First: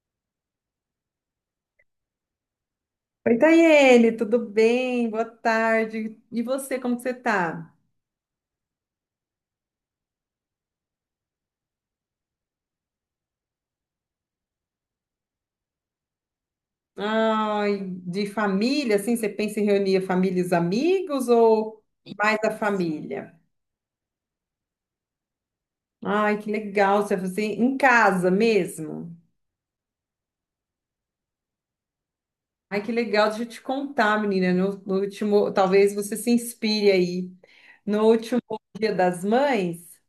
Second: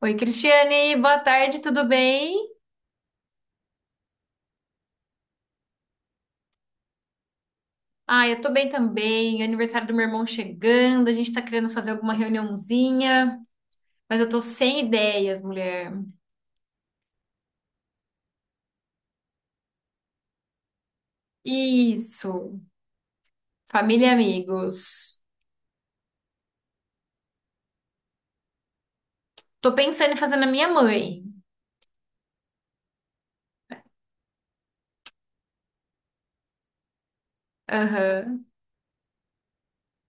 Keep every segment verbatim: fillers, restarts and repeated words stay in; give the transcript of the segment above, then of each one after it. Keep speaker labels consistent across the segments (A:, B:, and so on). A: Oi, Cristiane, boa tarde, tudo bem?
B: Oi, Tayene, tudo bem? Boa tarde. E você, como que você tá?
A: Ah, eu tô bem também. Aniversário do meu irmão chegando, a gente tá querendo fazer alguma reuniãozinha, mas eu tô sem ideias, mulher.
B: Ai, de família, assim, você pensa em reunir a família, e os amigos ou mais a
A: Isso,
B: família?
A: família e amigos.
B: Ai, que legal, você vai fazer em casa mesmo.
A: Tô pensando em fazer na minha mãe.
B: Ai, que legal, deixa eu te contar, menina, no, no último, talvez você se inspire aí. No último
A: Aham,
B: Dia das Mães,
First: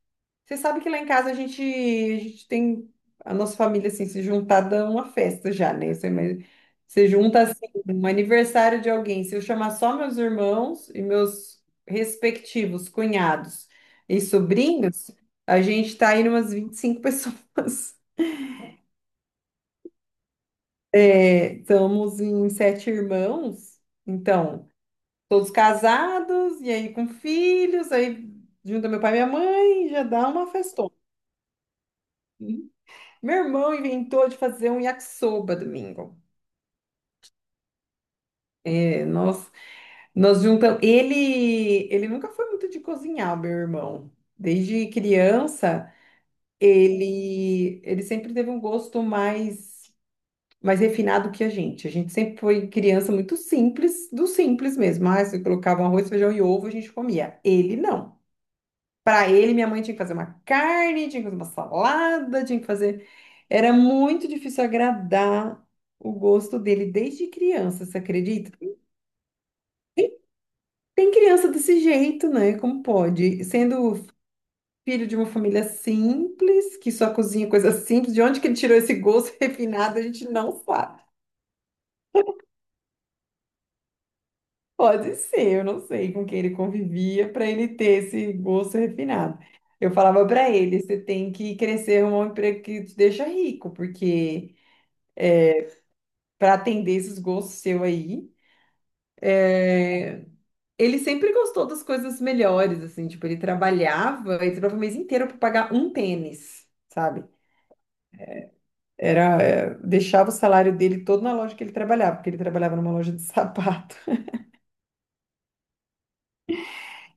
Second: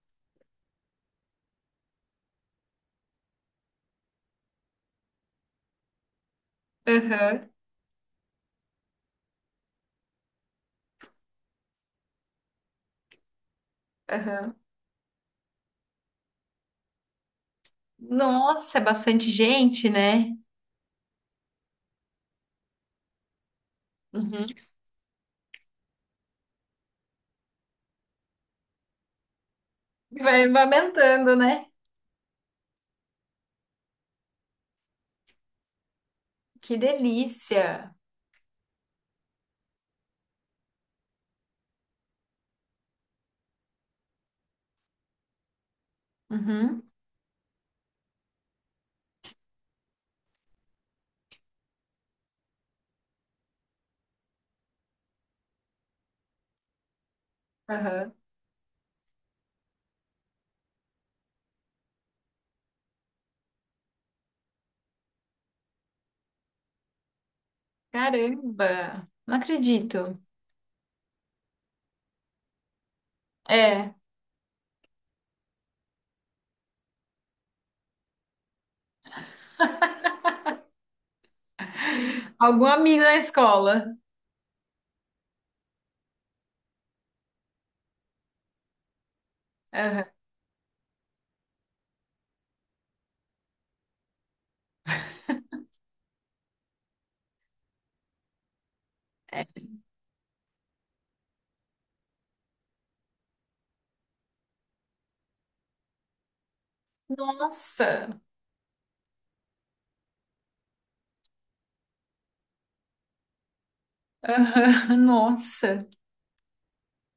B: você sabe que lá em casa a gente, a gente tem a nossa família assim se juntar dá uma festa já, né? Você, mas, você junta
A: aham,
B: assim um aniversário de alguém. Se eu chamar só meus irmãos e meus respectivos cunhados e
A: aham.
B: sobrinhos, a gente tá aí umas vinte e cinco pessoas.
A: Nossa, é bastante gente, né?
B: É, estamos em sete irmãos,
A: Uhum.
B: então, todos casados, e aí com filhos, aí junta meu pai e minha mãe, já dá
A: Vai
B: uma
A: vai
B: festona.
A: aumentando, né?
B: Meu irmão inventou de fazer um yakisoba domingo.
A: Que delícia.
B: É, nós, nós juntamos. Ele, ele nunca foi muito de cozinhar, o meu irmão. Desde criança,
A: Uhum,
B: ele, ele sempre teve um gosto mais, mais refinado que a gente. A gente sempre foi criança muito simples, do simples mesmo. Ah, se colocava um arroz, feijão e ovo, a gente comia. Ele
A: aham.
B: não. Para ele, minha mãe tinha que fazer uma carne, tinha que fazer uma salada, tinha que fazer. Era muito difícil agradar o gosto dele desde criança, você acredita?
A: Caramba, não acredito.
B: Tem criança desse jeito, né? Como pode?
A: É.
B: Sendo filho de uma família simples, que só cozinha coisa simples, de onde que ele tirou esse gosto refinado, a gente não sabe.
A: Algum amigo da escola.
B: Pode ser, eu não sei com quem ele convivia para ele ter esse gosto refinado. Eu
A: Aham.
B: falava para ele, você tem que crescer um emprego que te deixa rico, porque para atender esses gostos seu aí,
A: É.
B: eh, ele sempre gostou das coisas melhores, assim, tipo, ele trabalhava, ele trabalhava o mês inteiro para pagar um tênis, sabe?
A: Nossa.
B: Era, é, deixava o salário dele todo na loja que ele trabalhava, porque ele trabalhava numa loja de sapato.
A: Aham. Nossa.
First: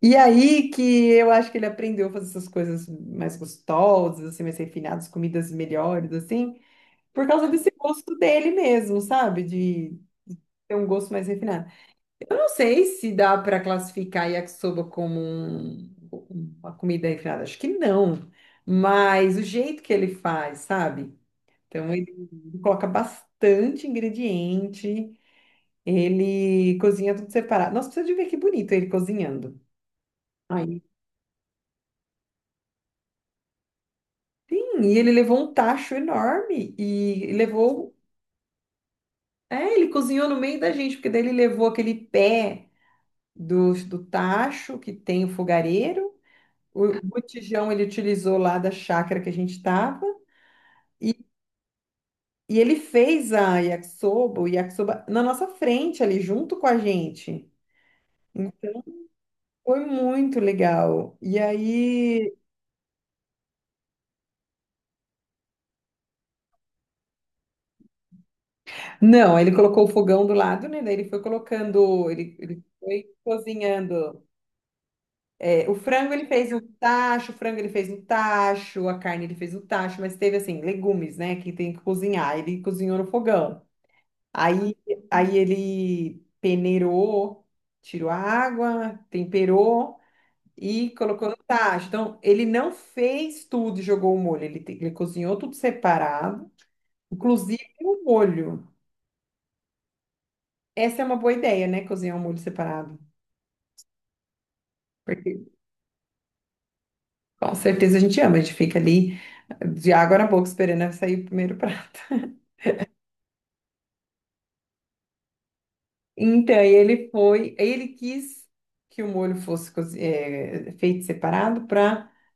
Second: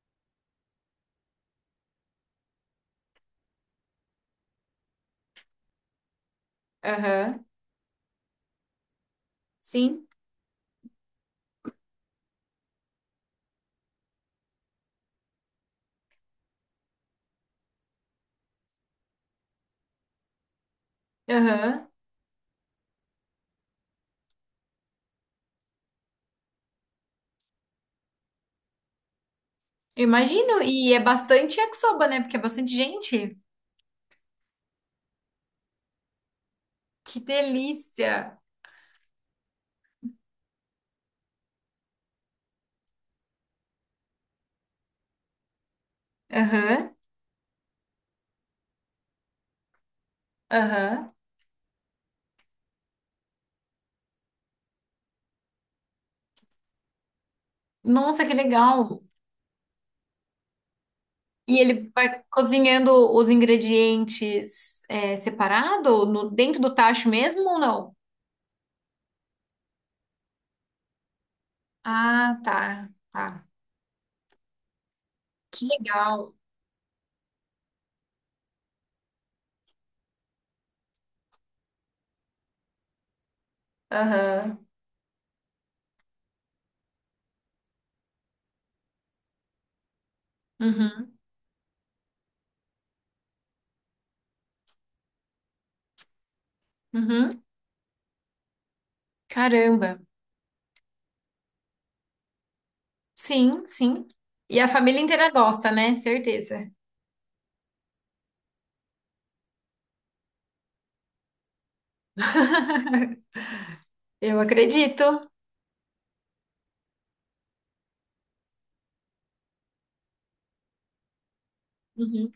B: E aí que eu acho que ele aprendeu a fazer essas coisas mais gostosas, assim, mais refinadas, comidas melhores, assim, por
A: Aham.
B: causa desse gosto dele mesmo, sabe? De
A: Sim.
B: ter um gosto mais refinado. Eu não sei se dá para classificar yakisoba como um- uma comida refinada. Acho que não. Mas o jeito que ele faz, sabe?
A: Aham.
B: Então, ele coloca bastante ingrediente. Ele cozinha tudo separado. Nossa, precisa de ver que bonito ele cozinhando.
A: Eu imagino.
B: Aí,
A: E é bastante yakisoba, né? Porque é bastante gente.
B: sim. E ele levou um tacho enorme.
A: Que
B: E levou...
A: delícia.
B: É, ele cozinhou no meio da gente. Porque daí ele levou aquele pé do, do tacho que tem o fogareiro. O
A: Aham.
B: botijão ele utilizou lá da chácara que a gente estava
A: Aham.
B: e ele fez a yakisoba, o yakisoba na nossa frente ali, junto com a gente.
A: Nossa, que
B: Então
A: legal.
B: foi muito legal. E
A: E ele vai
B: aí,
A: cozinhando os ingredientes é, separado, no, dentro do tacho mesmo ou não?
B: não, aí ele colocou o fogão do lado, né? Daí ele foi colocando, ele,
A: Ah,
B: ele
A: tá.
B: foi
A: Tá.
B: cozinhando.
A: Que
B: É, o frango ele
A: legal.
B: fez no tacho, o frango ele fez no tacho, a carne ele fez no tacho, mas teve assim, legumes, né? Que tem que cozinhar. Ele cozinhou no fogão.
A: Aham.
B: Aí, aí ele peneirou, tirou a água, temperou e
A: Uhum.
B: colocou no tacho. Então, ele não fez tudo e jogou o molho. Ele, te- ele cozinhou tudo separado,
A: Uhum.
B: inclusive o molho.
A: Caramba.
B: Essa é uma boa ideia, né? Cozinhar um molho separado.
A: Sim, sim. E a família inteira
B: Porque
A: gosta, né? Certeza.
B: com certeza a gente ama, a gente fica ali eh, de água na boca esperando sair o primeiro prato.
A: Eu acredito.
B: Então, aí ele foi, aí ele quis que o molho fosse cozi- eh, feito separado para
A: Uhum.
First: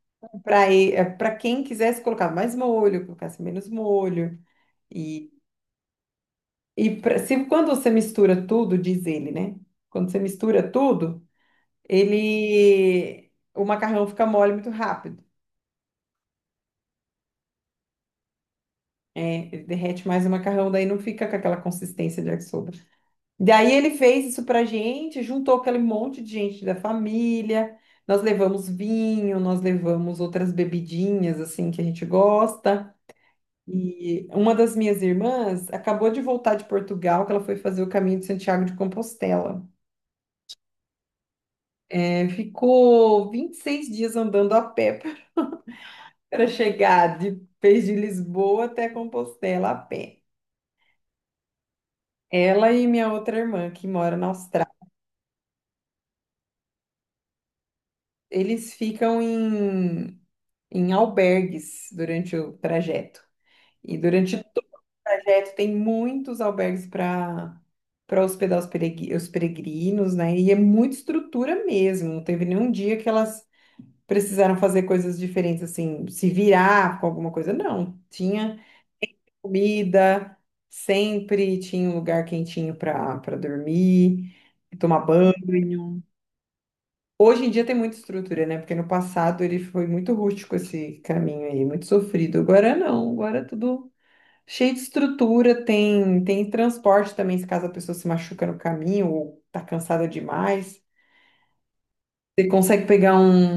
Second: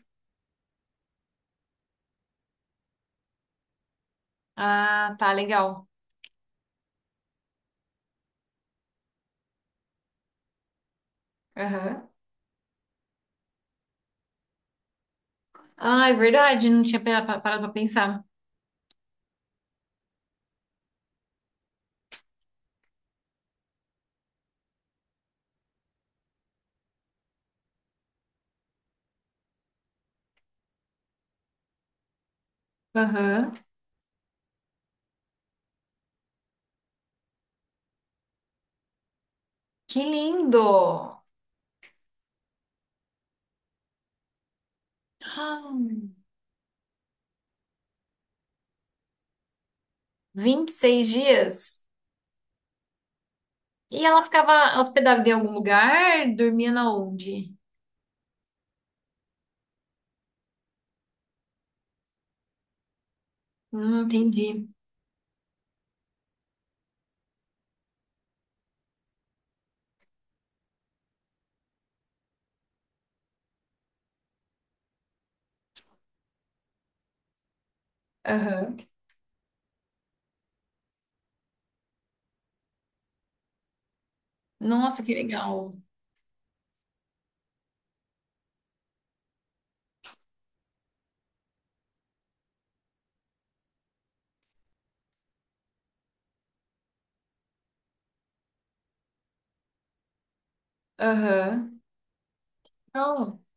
B: para quem quisesse colocar mais molho, colocasse menos molho.
A: Ah, tá,
B: E,
A: legal.
B: e pra- se, quando você mistura tudo, diz ele, né? Quando você mistura tudo,
A: Aham.
B: ele o macarrão fica mole muito rápido.
A: Ah, é verdade, não tinha pera- pa- parado pra pensar.
B: É, ele derrete mais o macarrão, daí não fica com aquela consistência de yakisoba. Daí ele fez isso pra gente, juntou aquele monte de gente da família. Nós levamos vinho, nós levamos outras bebidinhas assim que a gente gosta.
A: Aham.
B: E uma das minhas irmãs acabou de voltar de Portugal, que ela foi fazer o caminho de Santiago de Compostela.
A: Que lindo!
B: É, ficou vinte e seis dias andando a pé
A: Ah,
B: para chegar de, fez de Lisboa até Compostela a pé.
A: vinte e seis dias.
B: Ela e minha outra irmã, que
A: E
B: mora
A: ela
B: na Austrália,
A: ficava hospedada em algum lugar? Dormia na onde?
B: eles ficam em, em albergues durante o trajeto.
A: Hum,
B: E durante todo
A: entendi.
B: o trajeto tem muitos albergues para para hospedar os peregri- os peregrinos, né? E é muita estrutura mesmo. Não teve nenhum dia que elas precisaram fazer coisas diferentes, assim, se virar com alguma coisa. Não, tinha
A: Aham.
B: comida, sempre tinha um lugar quentinho para para dormir, tomar
A: Nossa, que legal.
B: banho. Hoje em dia tem muita estrutura, né? Porque no passado ele foi muito rústico esse caminho aí, muito sofrido. Agora não, agora tudo cheio de estrutura, tem, tem transporte também, se caso a pessoa se machuca no caminho ou tá cansada demais.
A: Aham.
B: Você consegue pegar
A: Oh.
B: um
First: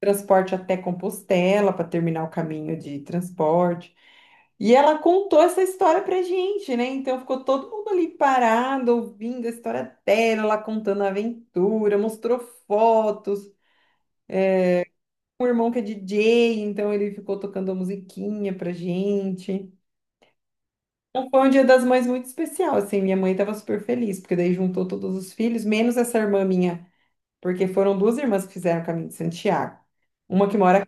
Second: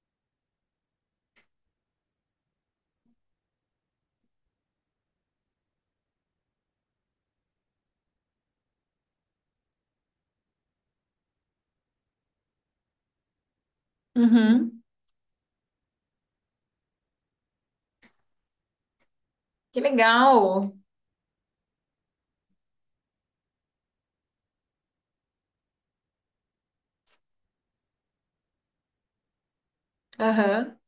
B: transporte até Compostela para terminar o caminho de transporte. E ela contou essa história pra gente, né? Então ficou todo mundo ali parado, ouvindo a história dela, ela contando a aventura, mostrou fotos.
A: Uhum.
B: O irmão que é D J, então ele ficou tocando a musiquinha pra gente.
A: Que legal.
B: Então, foi um Dia das Mães muito especial, assim, minha mãe estava super feliz, porque daí juntou todos os filhos, menos essa irmã minha, porque foram duas irmãs que fizeram o caminho de Santiago. Uma que
A: Aham.
B: mora,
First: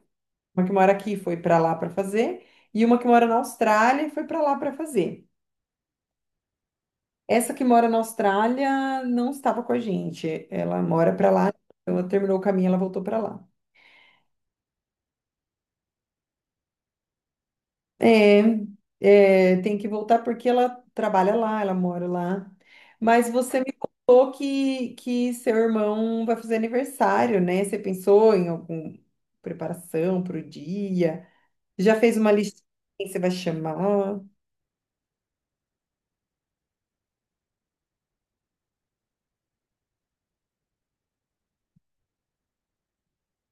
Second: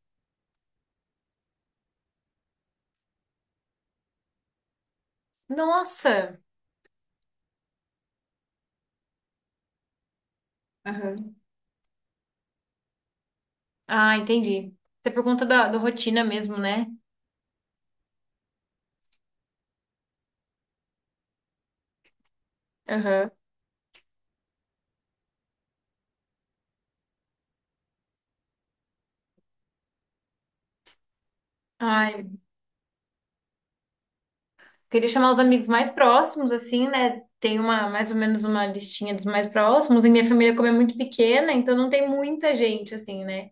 B: uma que mora aqui foi para lá para fazer, e uma que mora na Austrália e foi para lá para fazer.
A: Nossa.
B: Essa que mora na Austrália não estava com a gente, ela mora para
A: Aham.
B: lá, então ela terminou o caminho, ela voltou para lá.
A: Ah, entendi. Até por conta da, da rotina mesmo, né?
B: É, é, tem que voltar porque ela trabalha lá, ela mora lá.
A: Aham.
B: Mas você me contou que, que seu irmão vai fazer aniversário, né? Você pensou em alguma preparação para o dia? Já fez
A: Ai,
B: uma lista de quem você vai chamar?
A: queria chamar os amigos mais próximos, assim, né? Tem uma, mais ou menos uma listinha dos mais próximos. E minha família, como é muito pequena, então não tem muita gente, assim, né?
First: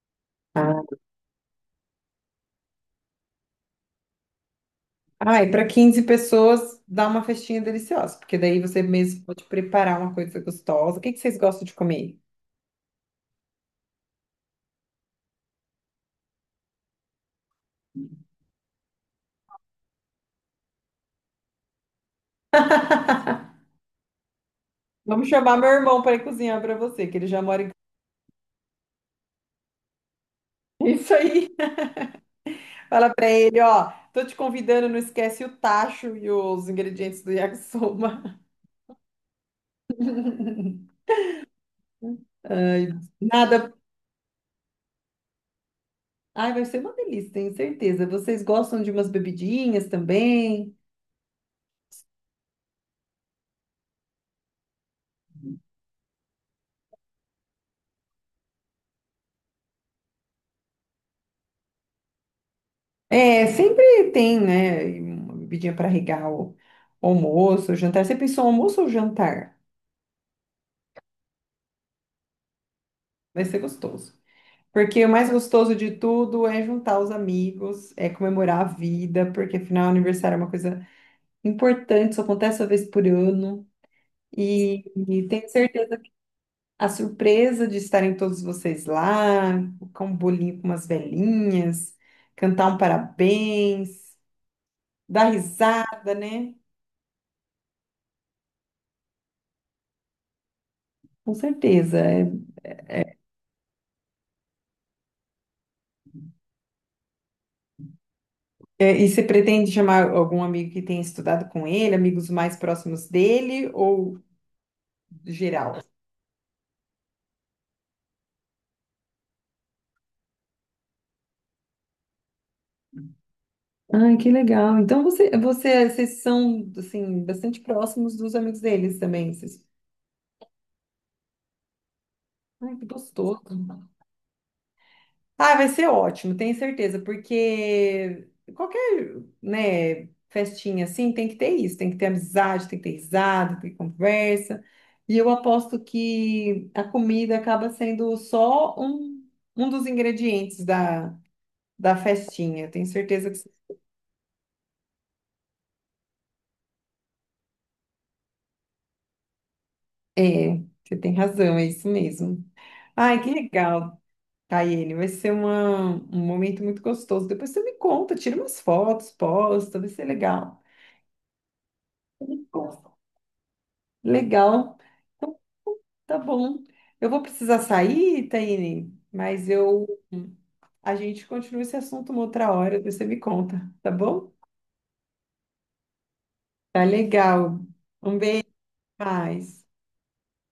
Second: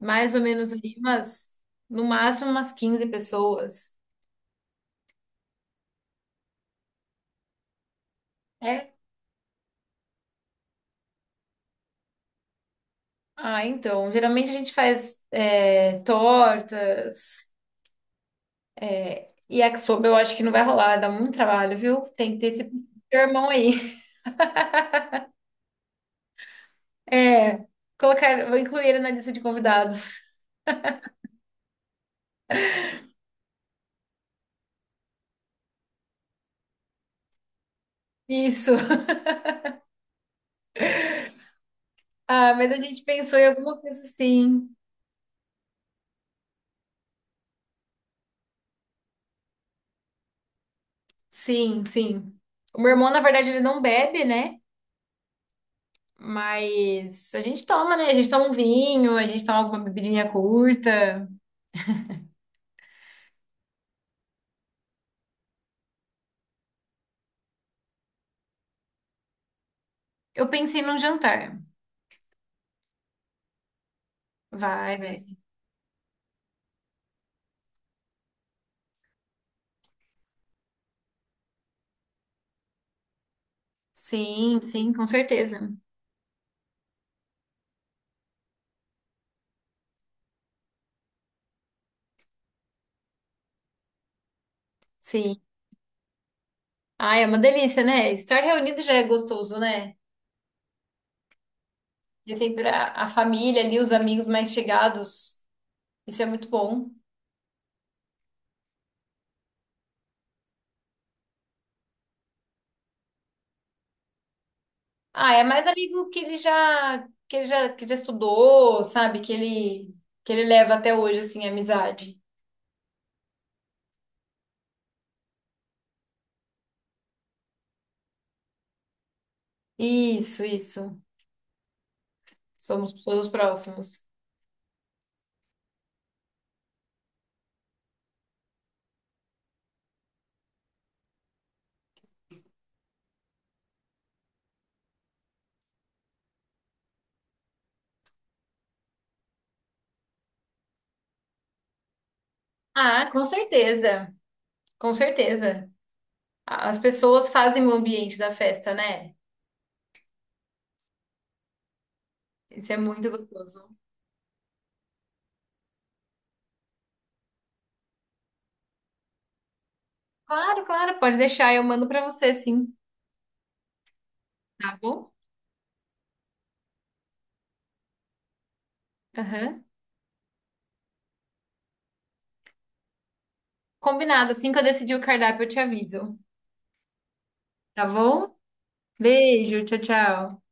A: Mais ou menos ali umas, no máximo umas quinze pessoas.
B: Ai, para quinze pessoas, dá uma festinha deliciosa, porque daí você
A: É?
B: mesmo pode preparar uma coisa gostosa. O que que vocês gostam de comer?
A: Ah, então, geralmente a gente faz é, tortas e yakisoba, eu acho que não vai rolar, dá muito trabalho, viu? Tem que ter esse irmão aí.
B: Vamos chamar meu irmão para ir cozinhar para você, que ele já mora
A: É,
B: em.
A: colocar, vou incluir ele na lista de convidados.
B: Isso aí. Fala pra ele, ó, tô te convidando, não esquece o tacho e os ingredientes do yakisoba.
A: Isso. Ah, mas a
B: Ai,
A: gente pensou em
B: nada.
A: alguma coisa assim.
B: Ai, vai ser uma delícia, tenho certeza. Vocês gostam de umas bebidinhas também?
A: Sim, sim. O meu irmão, na verdade, ele não bebe, né? Mas a gente toma, né? A gente toma um vinho, a gente toma alguma bebidinha curta.
B: É, sempre tem, né, uma bebidinha para regar o almoço, o jantar. Você pensou almoço ou jantar?
A: Eu pensei num jantar.
B: Vai ser gostoso.
A: Vai,
B: Porque o mais
A: vai.
B: gostoso de tudo é juntar os amigos, é comemorar a vida, porque afinal aniversário é uma coisa importante, só acontece uma vez por ano.
A: Sim,
B: E,
A: sim, com
B: e tenho
A: certeza.
B: certeza. A surpresa de estarem todos vocês lá, colocar um bolinho com umas velhinhas, cantar um parabéns, dar
A: Sim.
B: risada, né?
A: Ai, é uma delícia, né? Estar reunido já é gostoso, né?
B: Com certeza. É,
A: De sempre a, a família ali, os amigos mais chegados. Isso é muito bom.
B: é, e você pretende chamar algum amigo que tenha estudado com ele, amigos mais próximos dele ou
A: Ah, é mais
B: geral?
A: amigo que ele já que ele já que já estudou, sabe? Que ele que ele leva até hoje assim, a amizade.
B: Ah, que legal. Então você, você, vocês são assim bastante próximos dos amigos deles também. Vocês...
A: Isso, isso.
B: Ai, que
A: Somos todos
B: gostoso.
A: próximos.
B: Ah, vai ser ótimo, tenho certeza, porque qualquer, né, festinha assim tem que ter isso, tem que ter amizade, tem que ter risada, tem que ter conversa. E eu aposto que a comida acaba sendo só um, um dos ingredientes da, da festinha. Tenho
A: Ah, com
B: certeza que você-
A: certeza. Com certeza. A- As pessoas fazem o ambiente da festa, né?
B: é, você tem razão, é isso mesmo.
A: Isso é muito
B: Ai, que
A: gostoso.
B: legal, Tayene, vai ser uma, um momento muito gostoso. Depois você me conta, tira umas fotos, posta, vai ser
A: Claro,
B: legal.
A: claro, pode deixar, eu mando pra você, sim. Tá
B: Legal.
A: bom?
B: Então, tá bom. Eu vou precisar sair, Taine, mas
A: Aham.
B: eu a gente continua esse assunto uma outra hora, depois você me conta, tá
A: Combinado.
B: bom?
A: Assim que eu decidir o cardápio, eu te aviso.
B: Tá legal.
A: Tá bom? Beijo,
B: Mas
A: tchau, tchau.